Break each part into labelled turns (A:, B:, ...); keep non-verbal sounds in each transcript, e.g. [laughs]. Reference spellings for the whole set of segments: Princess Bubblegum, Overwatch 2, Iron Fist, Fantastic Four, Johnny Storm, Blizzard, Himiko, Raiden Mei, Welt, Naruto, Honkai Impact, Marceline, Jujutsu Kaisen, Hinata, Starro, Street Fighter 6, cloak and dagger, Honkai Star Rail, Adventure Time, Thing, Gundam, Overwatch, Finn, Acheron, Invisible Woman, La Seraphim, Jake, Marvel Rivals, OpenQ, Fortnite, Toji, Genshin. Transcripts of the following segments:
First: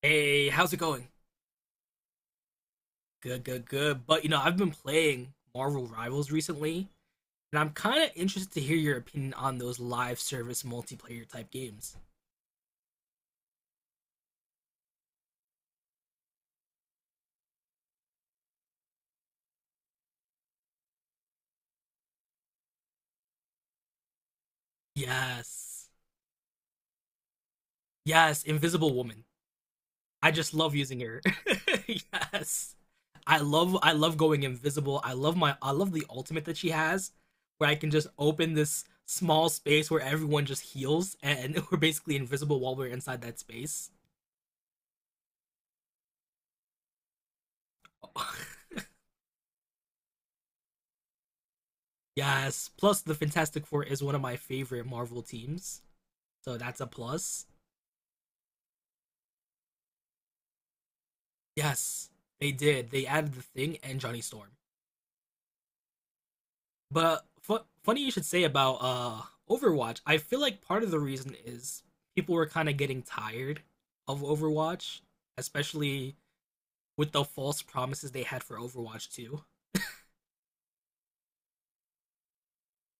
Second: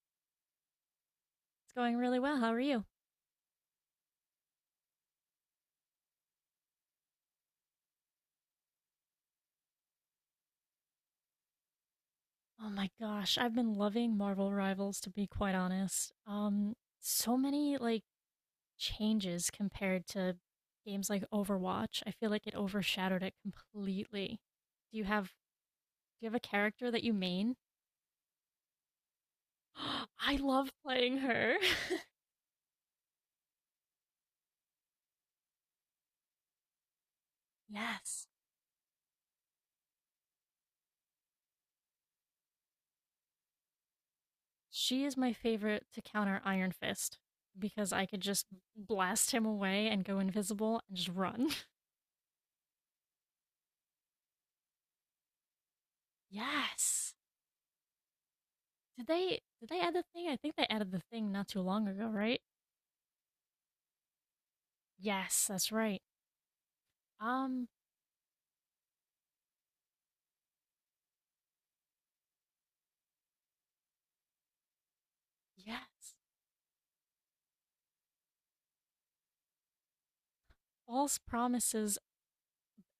A: Hey, how's it going?
B: It's going really well. How are you?
A: Good, good, good. But you know, I've been playing Marvel Rivals recently, and I'm kind of interested to hear your opinion on those live service multiplayer type games.
B: Oh my gosh, I've been loving Marvel Rivals to be quite honest. So many changes compared to games like Overwatch. I feel like it overshadowed it completely. Do
A: Yes.
B: you have a character that you main?
A: Yes, Invisible Woman.
B: [gasps]
A: I
B: I
A: just
B: love
A: love using
B: playing
A: her.
B: her.
A: [laughs] Yes. I love going invisible. I love the ultimate that she has
B: [laughs]
A: where I can just
B: Yes.
A: open this small space where everyone just heals and [laughs] we're basically invisible while we're inside that space.
B: She is my favorite to counter Iron Fist because I could just
A: [laughs]
B: blast him away and go invisible and just run. [laughs]
A: Yes. Plus, the Fantastic Four is one of my favorite Marvel teams, so that's a
B: Yes.
A: plus.
B: Did they add the thing? I think they added the thing not too long ago,
A: Yes,
B: right?
A: they did. They added the Thing and Johnny Storm.
B: Yes, that's right.
A: But fu-
B: Um,
A: funny you should say about Overwatch. I feel like part of the reason is people were kind of getting tired of Overwatch,
B: yes.
A: especially with the false promises they had for Overwatch 2.
B: False promises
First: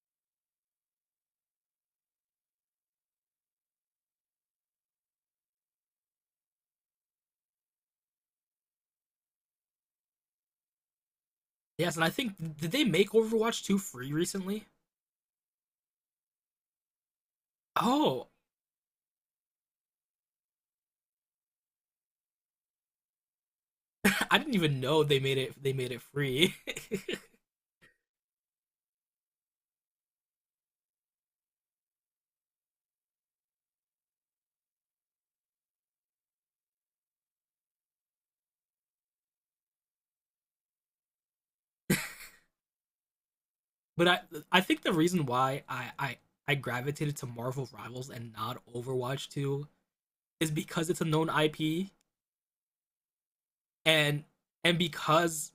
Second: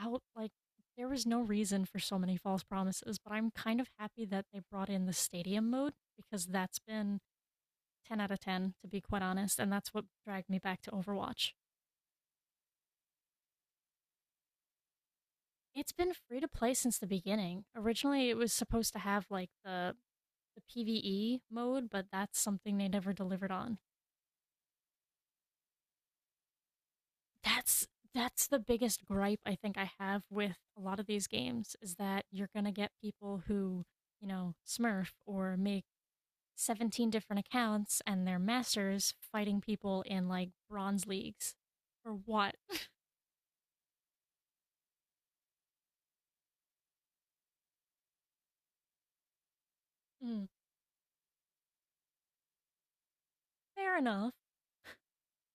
B: out there was no reason for so many false promises, but I'm kind of happy that they brought in the stadium mode because that's been 10 out of 10 to be quite honest, and that's what dragged me back to Overwatch.
A: Yes, and I think did they make Overwatch 2 free recently?
B: It's been free to play since the beginning.
A: Oh,
B: Originally, it was supposed to have like the PvE mode, but that's something they never delivered on.
A: [laughs] I didn't even know they made it free. [laughs]
B: That's that's the biggest gripe I think I have with a lot of these games is that you're going to get people who, smurf or make 17 different accounts and they're masters fighting people in like bronze leagues. For what?
A: But I think the reason why I gravitated to Marvel Rivals and not Overwatch 2
B: Mm,
A: is because it's a known IP
B: fair
A: and
B: enough.
A: and because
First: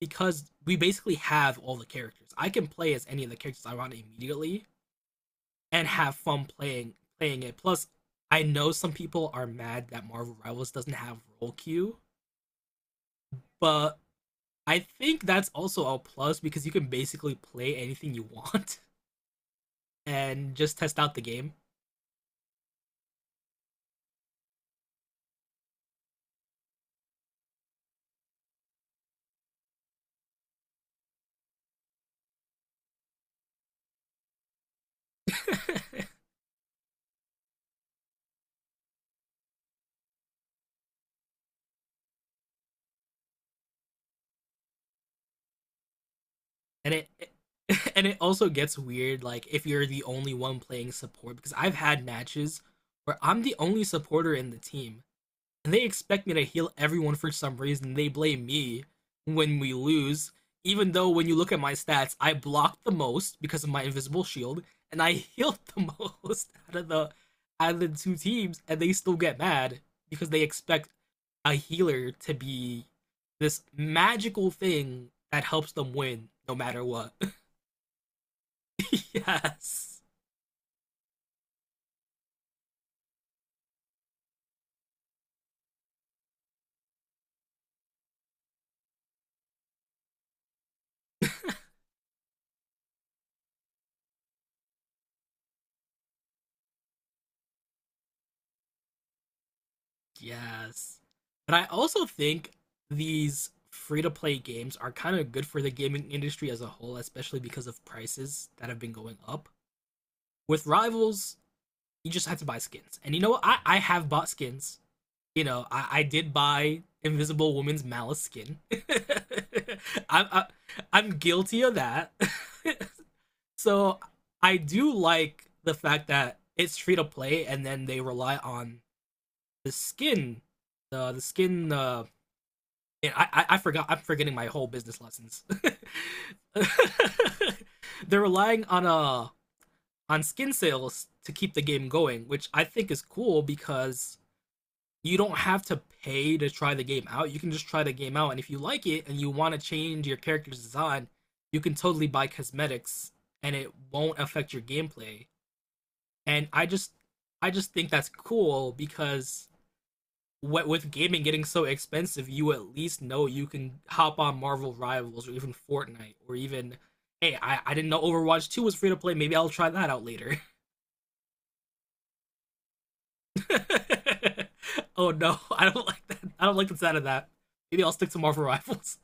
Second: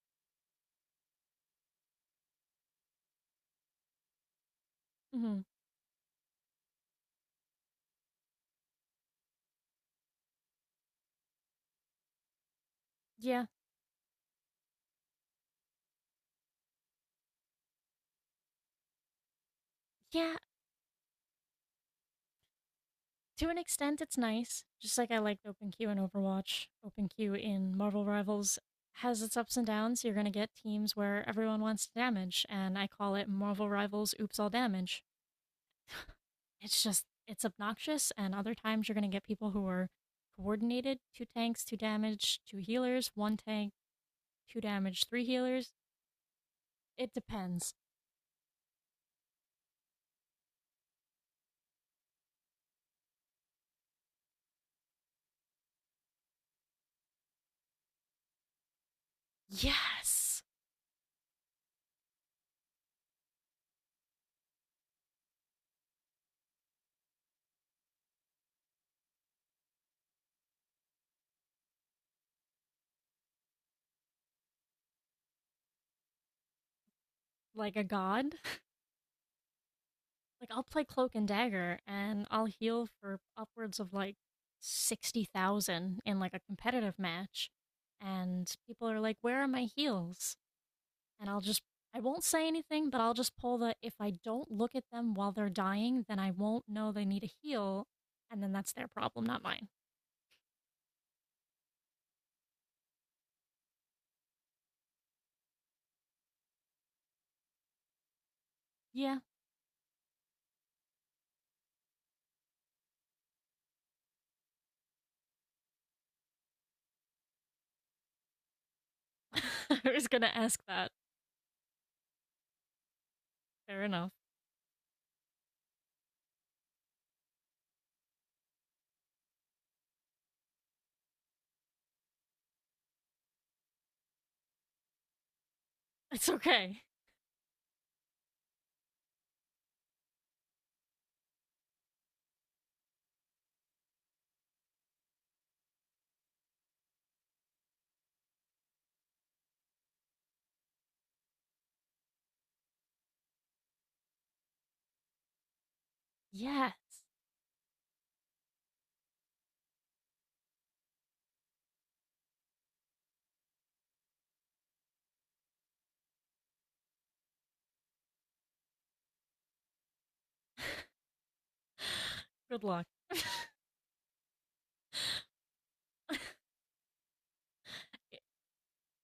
A: because we basically have all the characters. I can play as any of the characters I want immediately
B: hmm
A: and have fun playing it. Plus, I know some people are mad that Marvel Rivals doesn't have roll queue,
B: Yeah.
A: but I think that's also a plus because you can basically play anything you [laughs] want
B: Yeah.
A: and just test out the game.
B: To an extent, it's nice. Just like I liked OpenQ in Overwatch, OpenQ in Marvel Rivals has its ups and downs. You're going to get teams where everyone wants to damage, and I call it Marvel Rivals Oops All Damage.
A: [laughs]
B: It's just it's obnoxious, and other times you're gonna get people who are coordinated, two tanks, two damage, two healers, one tank, two damage, three healers.
A: and it
B: It
A: it
B: depends.
A: [laughs] And it also gets weird like if you're the only one playing support because I've had matches where I'm the only supporter in the team, and they expect me to heal everyone for some reason. They blame me when we lose,
B: Yes!
A: even though when you look at my stats, I blocked the most because of my invisible shield, and I [laughs] healed the most out of the two teams, and they still get mad because they expect a healer to be this magical thing that helps them win no matter what.
B: Like a god.
A: [laughs] Yes.
B: Like I'll play cloak and dagger and I'll heal for upwards of like 60,000 in like a competitive match. And people are like, "Where are my heals?" And I won't say anything, but I'll just pull the if I don't look at them while they're dying, then I won't know they need a heal, and then that's their problem, not mine.
A: Yes. But I also think these free to play games are kind of good for the gaming industry as a whole, especially because of prices that have been going
B: Yeah.
A: up. With Rivals, you just have to buy skins. And you know what? I have bought skins. I did buy Invisible Woman's Malice skin. [laughs]
B: [laughs] I was
A: I'm,
B: gonna
A: I,
B: ask that.
A: I'm guilty of that. [laughs]
B: Fair
A: So
B: enough.
A: I do like the fact that it's free to play and then they rely on the skin, the skin, man, I forgot. I'm forgetting my whole business lessons. [laughs]
B: It's okay.
A: They're relying on skin sales to keep the game going, which I think is cool because you don't have to pay to try the game out. You can just try the game out, and if you like it and you want to change your character's design, you can totally buy cosmetics, and it won't affect your gameplay. And
B: Yeah.
A: I just think that's cool because with gaming getting so expensive, you at least know you can hop on Marvel Rivals or even Fortnite or even hey, I didn't know Overwatch 2 was free to play, maybe I'll try that out later.
B: [sighs] [laughs] Good luck.
A: [laughs] Oh no, I don't like that. I don't like the sound of that. Maybe I'll stick to
B: [laughs]
A: Marvel Rivals.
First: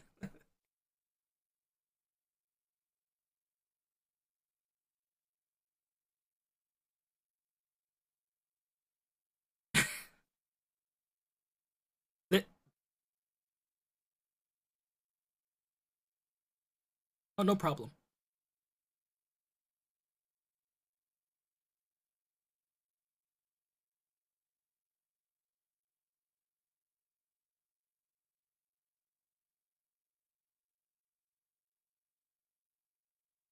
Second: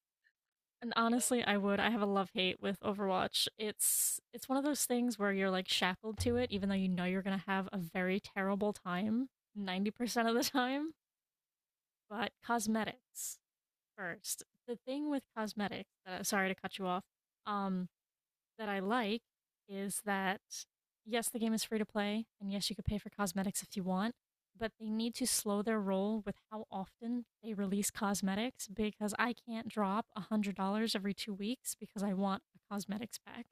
B: And honestly, I would. I have a love hate with Overwatch. It's one of those things where you're like shackled to it, even though you know you're gonna have a very terrible time 90% of the time. But
A: [laughs] Oh,
B: cosmetics first. The thing with cosmetics, sorry to cut you off,
A: no
B: um,
A: problem.
B: that I like is that yes, the game is free to play, and yes, you could pay for cosmetics if you want, but they need to slow their roll with how often they release cosmetics because I can't drop $100 every two weeks because I want a cosmetics pack.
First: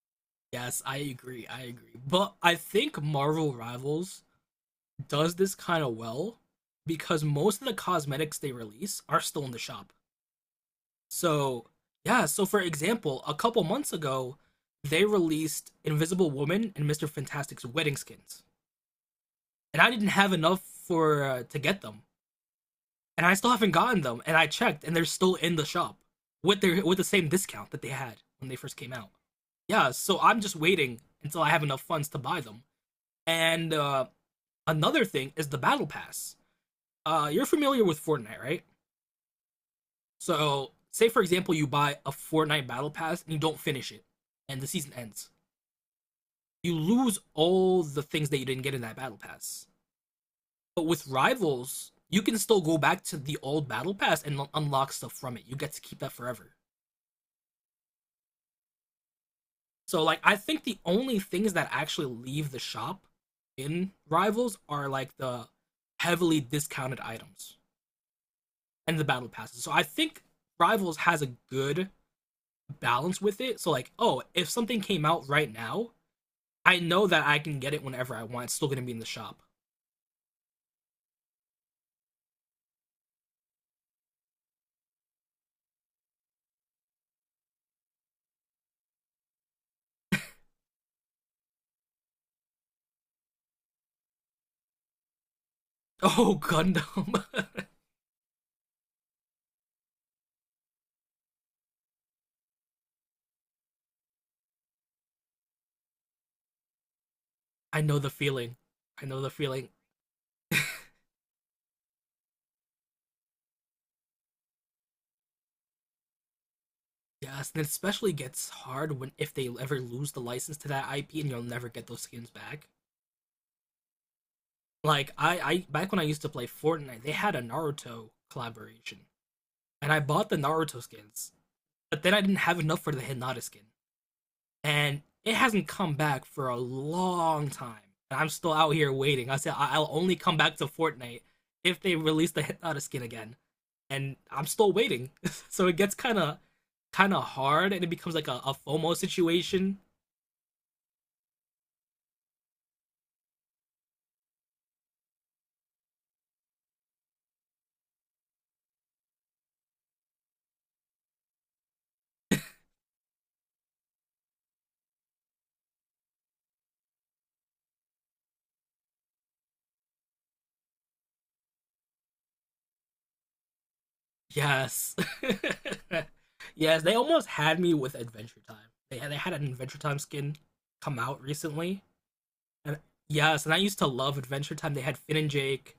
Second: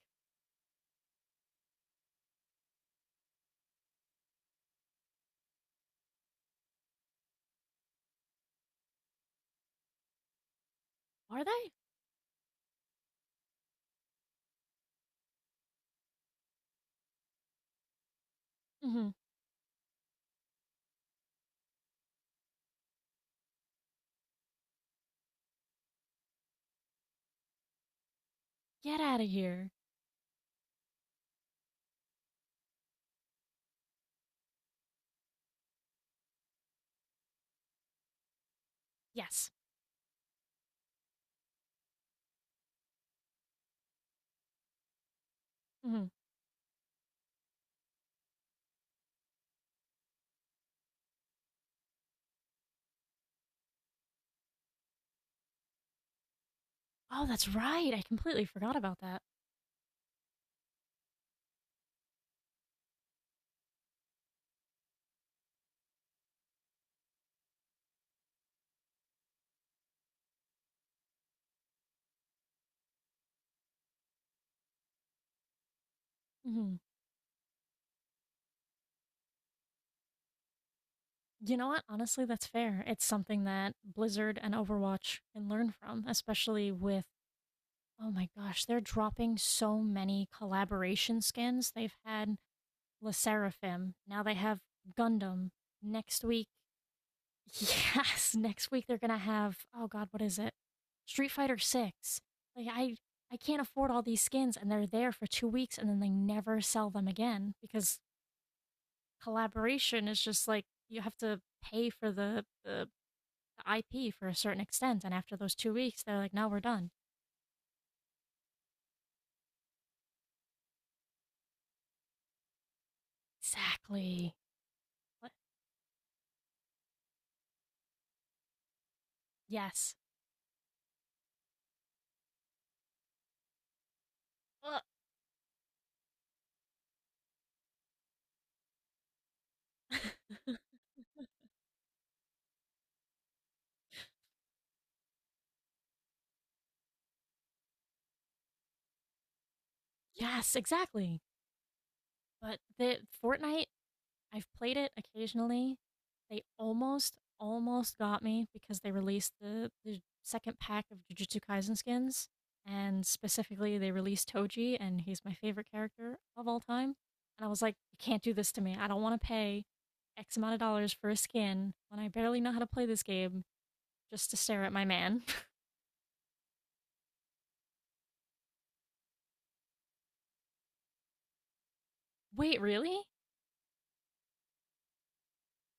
A: Yes, I agree, I agree. But I think Marvel Rivals does this kind of well because most of the cosmetics they release are still in the shop.
B: Are
A: So,
B: they?
A: yeah, so for example, a couple months ago, they released Invisible Woman and Mr. Fantastic's wedding skins.
B: Mm-hmm.
A: And I didn't have enough for to get them. And I still haven't gotten them, and I checked and they're still in the shop with the same discount that they had when they first came
B: Get
A: out.
B: out of here.
A: Yeah, so I'm just waiting until I have enough funds to buy them. And another thing is the battle pass. You're familiar with Fortnite, right?
B: Yes.
A: So, say for example, you buy a Fortnite battle pass and you don't finish it, and the season ends.
B: Mm-hmm.
A: You lose all the things that you didn't get in that battle pass. But with rivals, you can still go back to the old battle pass and unlock stuff from it. You get to keep that forever.
B: Oh, that's right. I completely forgot about that.
A: So like I think the only things that actually leave the shop in rivals are like the heavily discounted items and the battle passes. So I think rivals has a good balance with it. So like, oh, if something came out right now,
B: Mm-hmm.
A: I know that I can get it whenever I want. It's still gonna be in the shop.
B: You know what? Honestly, that's fair. It's something that Blizzard and Overwatch can learn from, especially with, oh my gosh, they're dropping so many collaboration skins. They've had La Seraphim, now they have Gundam. Next
A: Oh,
B: week,
A: Gundam. [laughs]
B: [laughs] yes, next week they're gonna have, oh god, what is it? Street Fighter 6. Like I can't afford all these skins and they're there for 2 weeks and then they never sell them again
A: I know
B: because
A: the feeling. I know the feeling.
B: collaboration is just like you have to pay for the IP for a certain extent, and after those two weeks, they're like, "No, we're done."
A: Yes, and it especially gets hard when if they ever lose the license to that IP and you'll never get those skins back.
B: Exactly.
A: Like
B: What?
A: I back when I used to play Fortnite, they had a Naruto collaboration, and
B: Yes.
A: I bought the Naruto skins, but then I didn't have enough for the Hinata skin. And it hasn't come back for a long time. And I'm still out here waiting. I said I- will only come back to
B: [laughs]
A: Fortnite if they release the Hinata skin again, and I'm still waiting. [laughs] So it gets kind of hard, and it becomes like a FOMO situation.
B: Yes, exactly. But the Fortnite, I've played it occasionally. They almost got me because they released the second pack of Jujutsu Kaisen skins, and specifically, they released Toji, and he's my favorite character of all time. And I was like, "You can't do this to me. I don't want to pay." X amount of dollars for a skin when I barely know how to play this game just to stare at my
A: Yes,
B: man.
A: [laughs] yes, they almost had me with Adventure Time. They had an Adventure Time skin come out recently,
B: [laughs] Wait,
A: and
B: really?
A: yes, and I used to love Adventure Time. They had Finn and Jake,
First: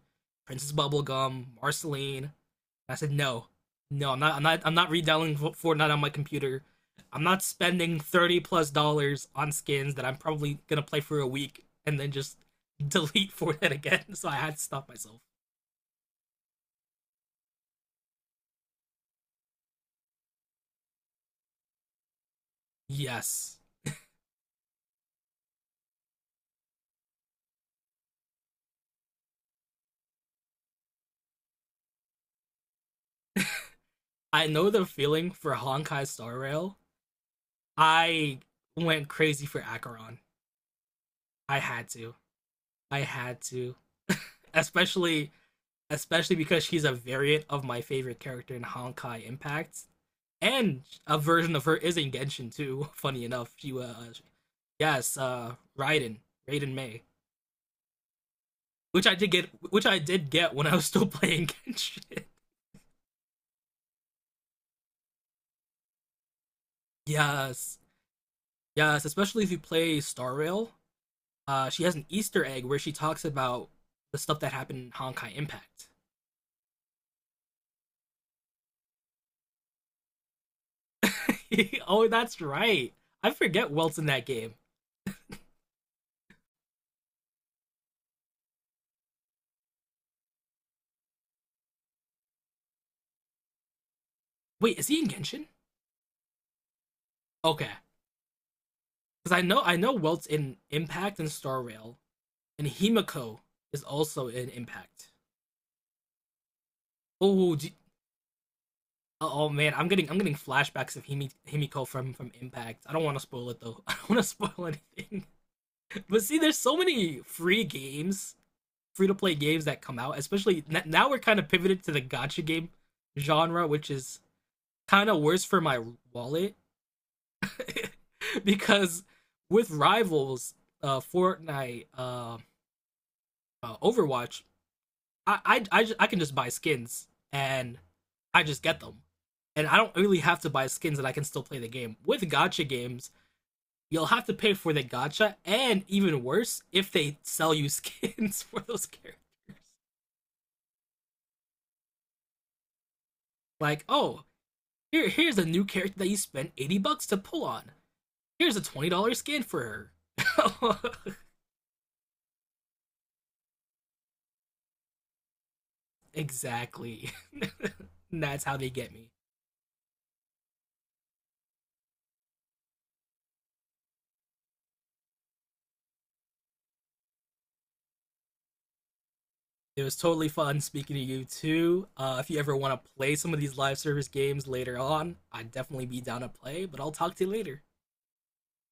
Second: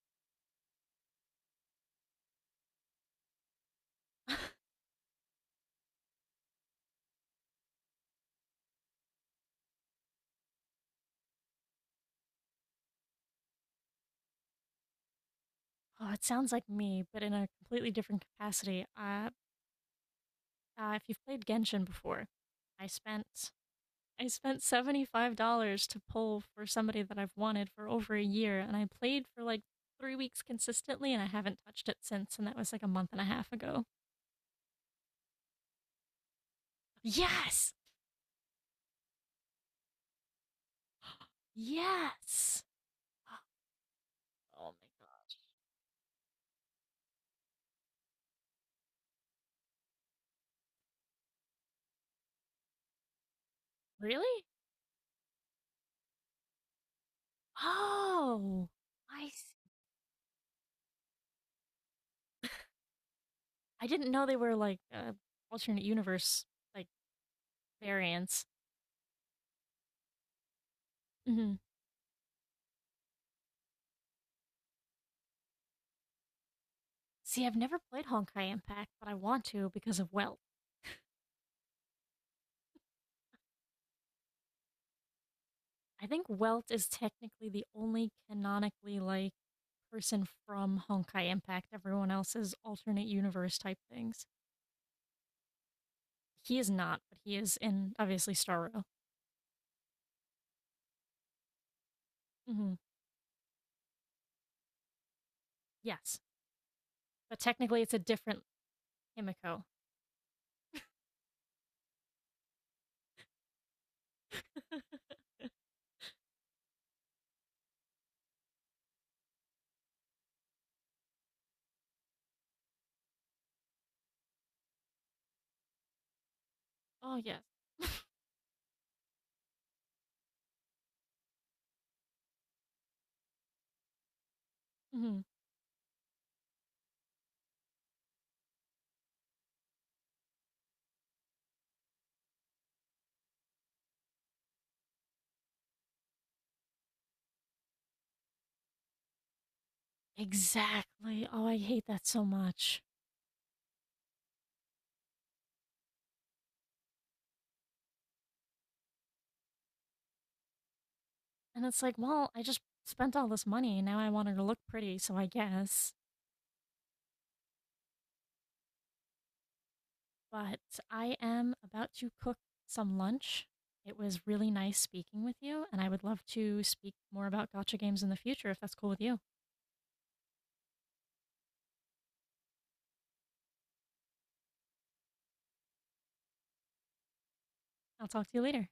A: Princess Bubblegum, Marceline. I said, no, no,
B: [laughs]
A: I'm not redownloading Fortnite on my computer. I'm not spending 30 plus dollars on skins that I'm probably gonna play for a week and then just [laughs] delete Fortnite again. [laughs] So I had to stop myself.
B: Oh, it sounds like me, but in a completely different capacity. If you've played Genshin before, I spent
A: Yes,
B: I spent $75 to pull for somebody that I've wanted for over a year, and I played for like three weeks consistently, and I haven't touched it since, and that was like a month and a half ago.
A: I know the feeling for Honkai Star Rail.
B: Yes,
A: I went crazy for Acheron. I had to.
B: yes.
A: I had to. [laughs]
B: [gasps] Oh my
A: Especially
B: god,
A: because she's a variant of my favorite character in Honkai Impact. And a version of her is in Genshin too. [laughs] Funny enough, she was
B: really?
A: yes, Raiden Mei,
B: Oh, I I s-
A: which I did get when I was [laughs] still playing Genshin.
B: I didn't know they were like alternate universe like
A: [laughs] Yes,
B: variants.
A: yes, especially if you play Star Rail.
B: Mhm.
A: She has an Easter egg where she talks about the stuff that happened in Honkai Impact.
B: See, I've never played Honkai Impact, but I want to because of Welt.
A: [laughs] Oh, that's right. I forget Welt's in that game.
B: I think Welt is technically the only canonically like person from Honkai Impact. Everyone else is alternate universe type things.
A: Wait, is he in Genshin?
B: He is not, but he is
A: Okay,
B: in obviously Starro.
A: because I know Welt's in Impact and Star Rail, and
B: Hmm.
A: Himiko is also in Impact.
B: Yes, but
A: Oh, do,
B: technically it's a different
A: oh
B: Himiko.
A: man, I'm getting flashbacks of Himiko from Impact. I don't want to spoil it though. [laughs] I don't want to spoil
B: [laughs]
A: anything. [laughs] But see, there's so many free to play games that come out. Especially now, we're kind of pivoted to the gotcha game genre, which is kind of worse for my wallet
B: Oh yes.
A: [laughs] because with rivals, uh, Fortnite, uh, Overwatch,
B: Hmm.
A: I can just buy skins and I just get them, and I don't really have to buy skins, and I can still play the game. With Gacha games, you'll have to pay for the gacha, and even worse, if they sell you skins [laughs] for those characters.
B: Exactly. Oh, I hate that so much.
A: Like, oh, here's a new character that you spent $80 to pull on. Here's a $20 skin for her.
B: And it's like, well, I just spent all this money and now I want her to look pretty, so I guess.
A: [laughs] Exactly. [laughs] That's how they get me.
B: But I am about to cook some lunch. It was really nice speaking with you, and I would love to speak more about Gacha games in the future if that's cool with you.
A: It was totally fun speaking to you too. If you ever want to play some of these live service games later on, I'd definitely be down to play, but I'll talk to you later.
B: I'll talk to you later.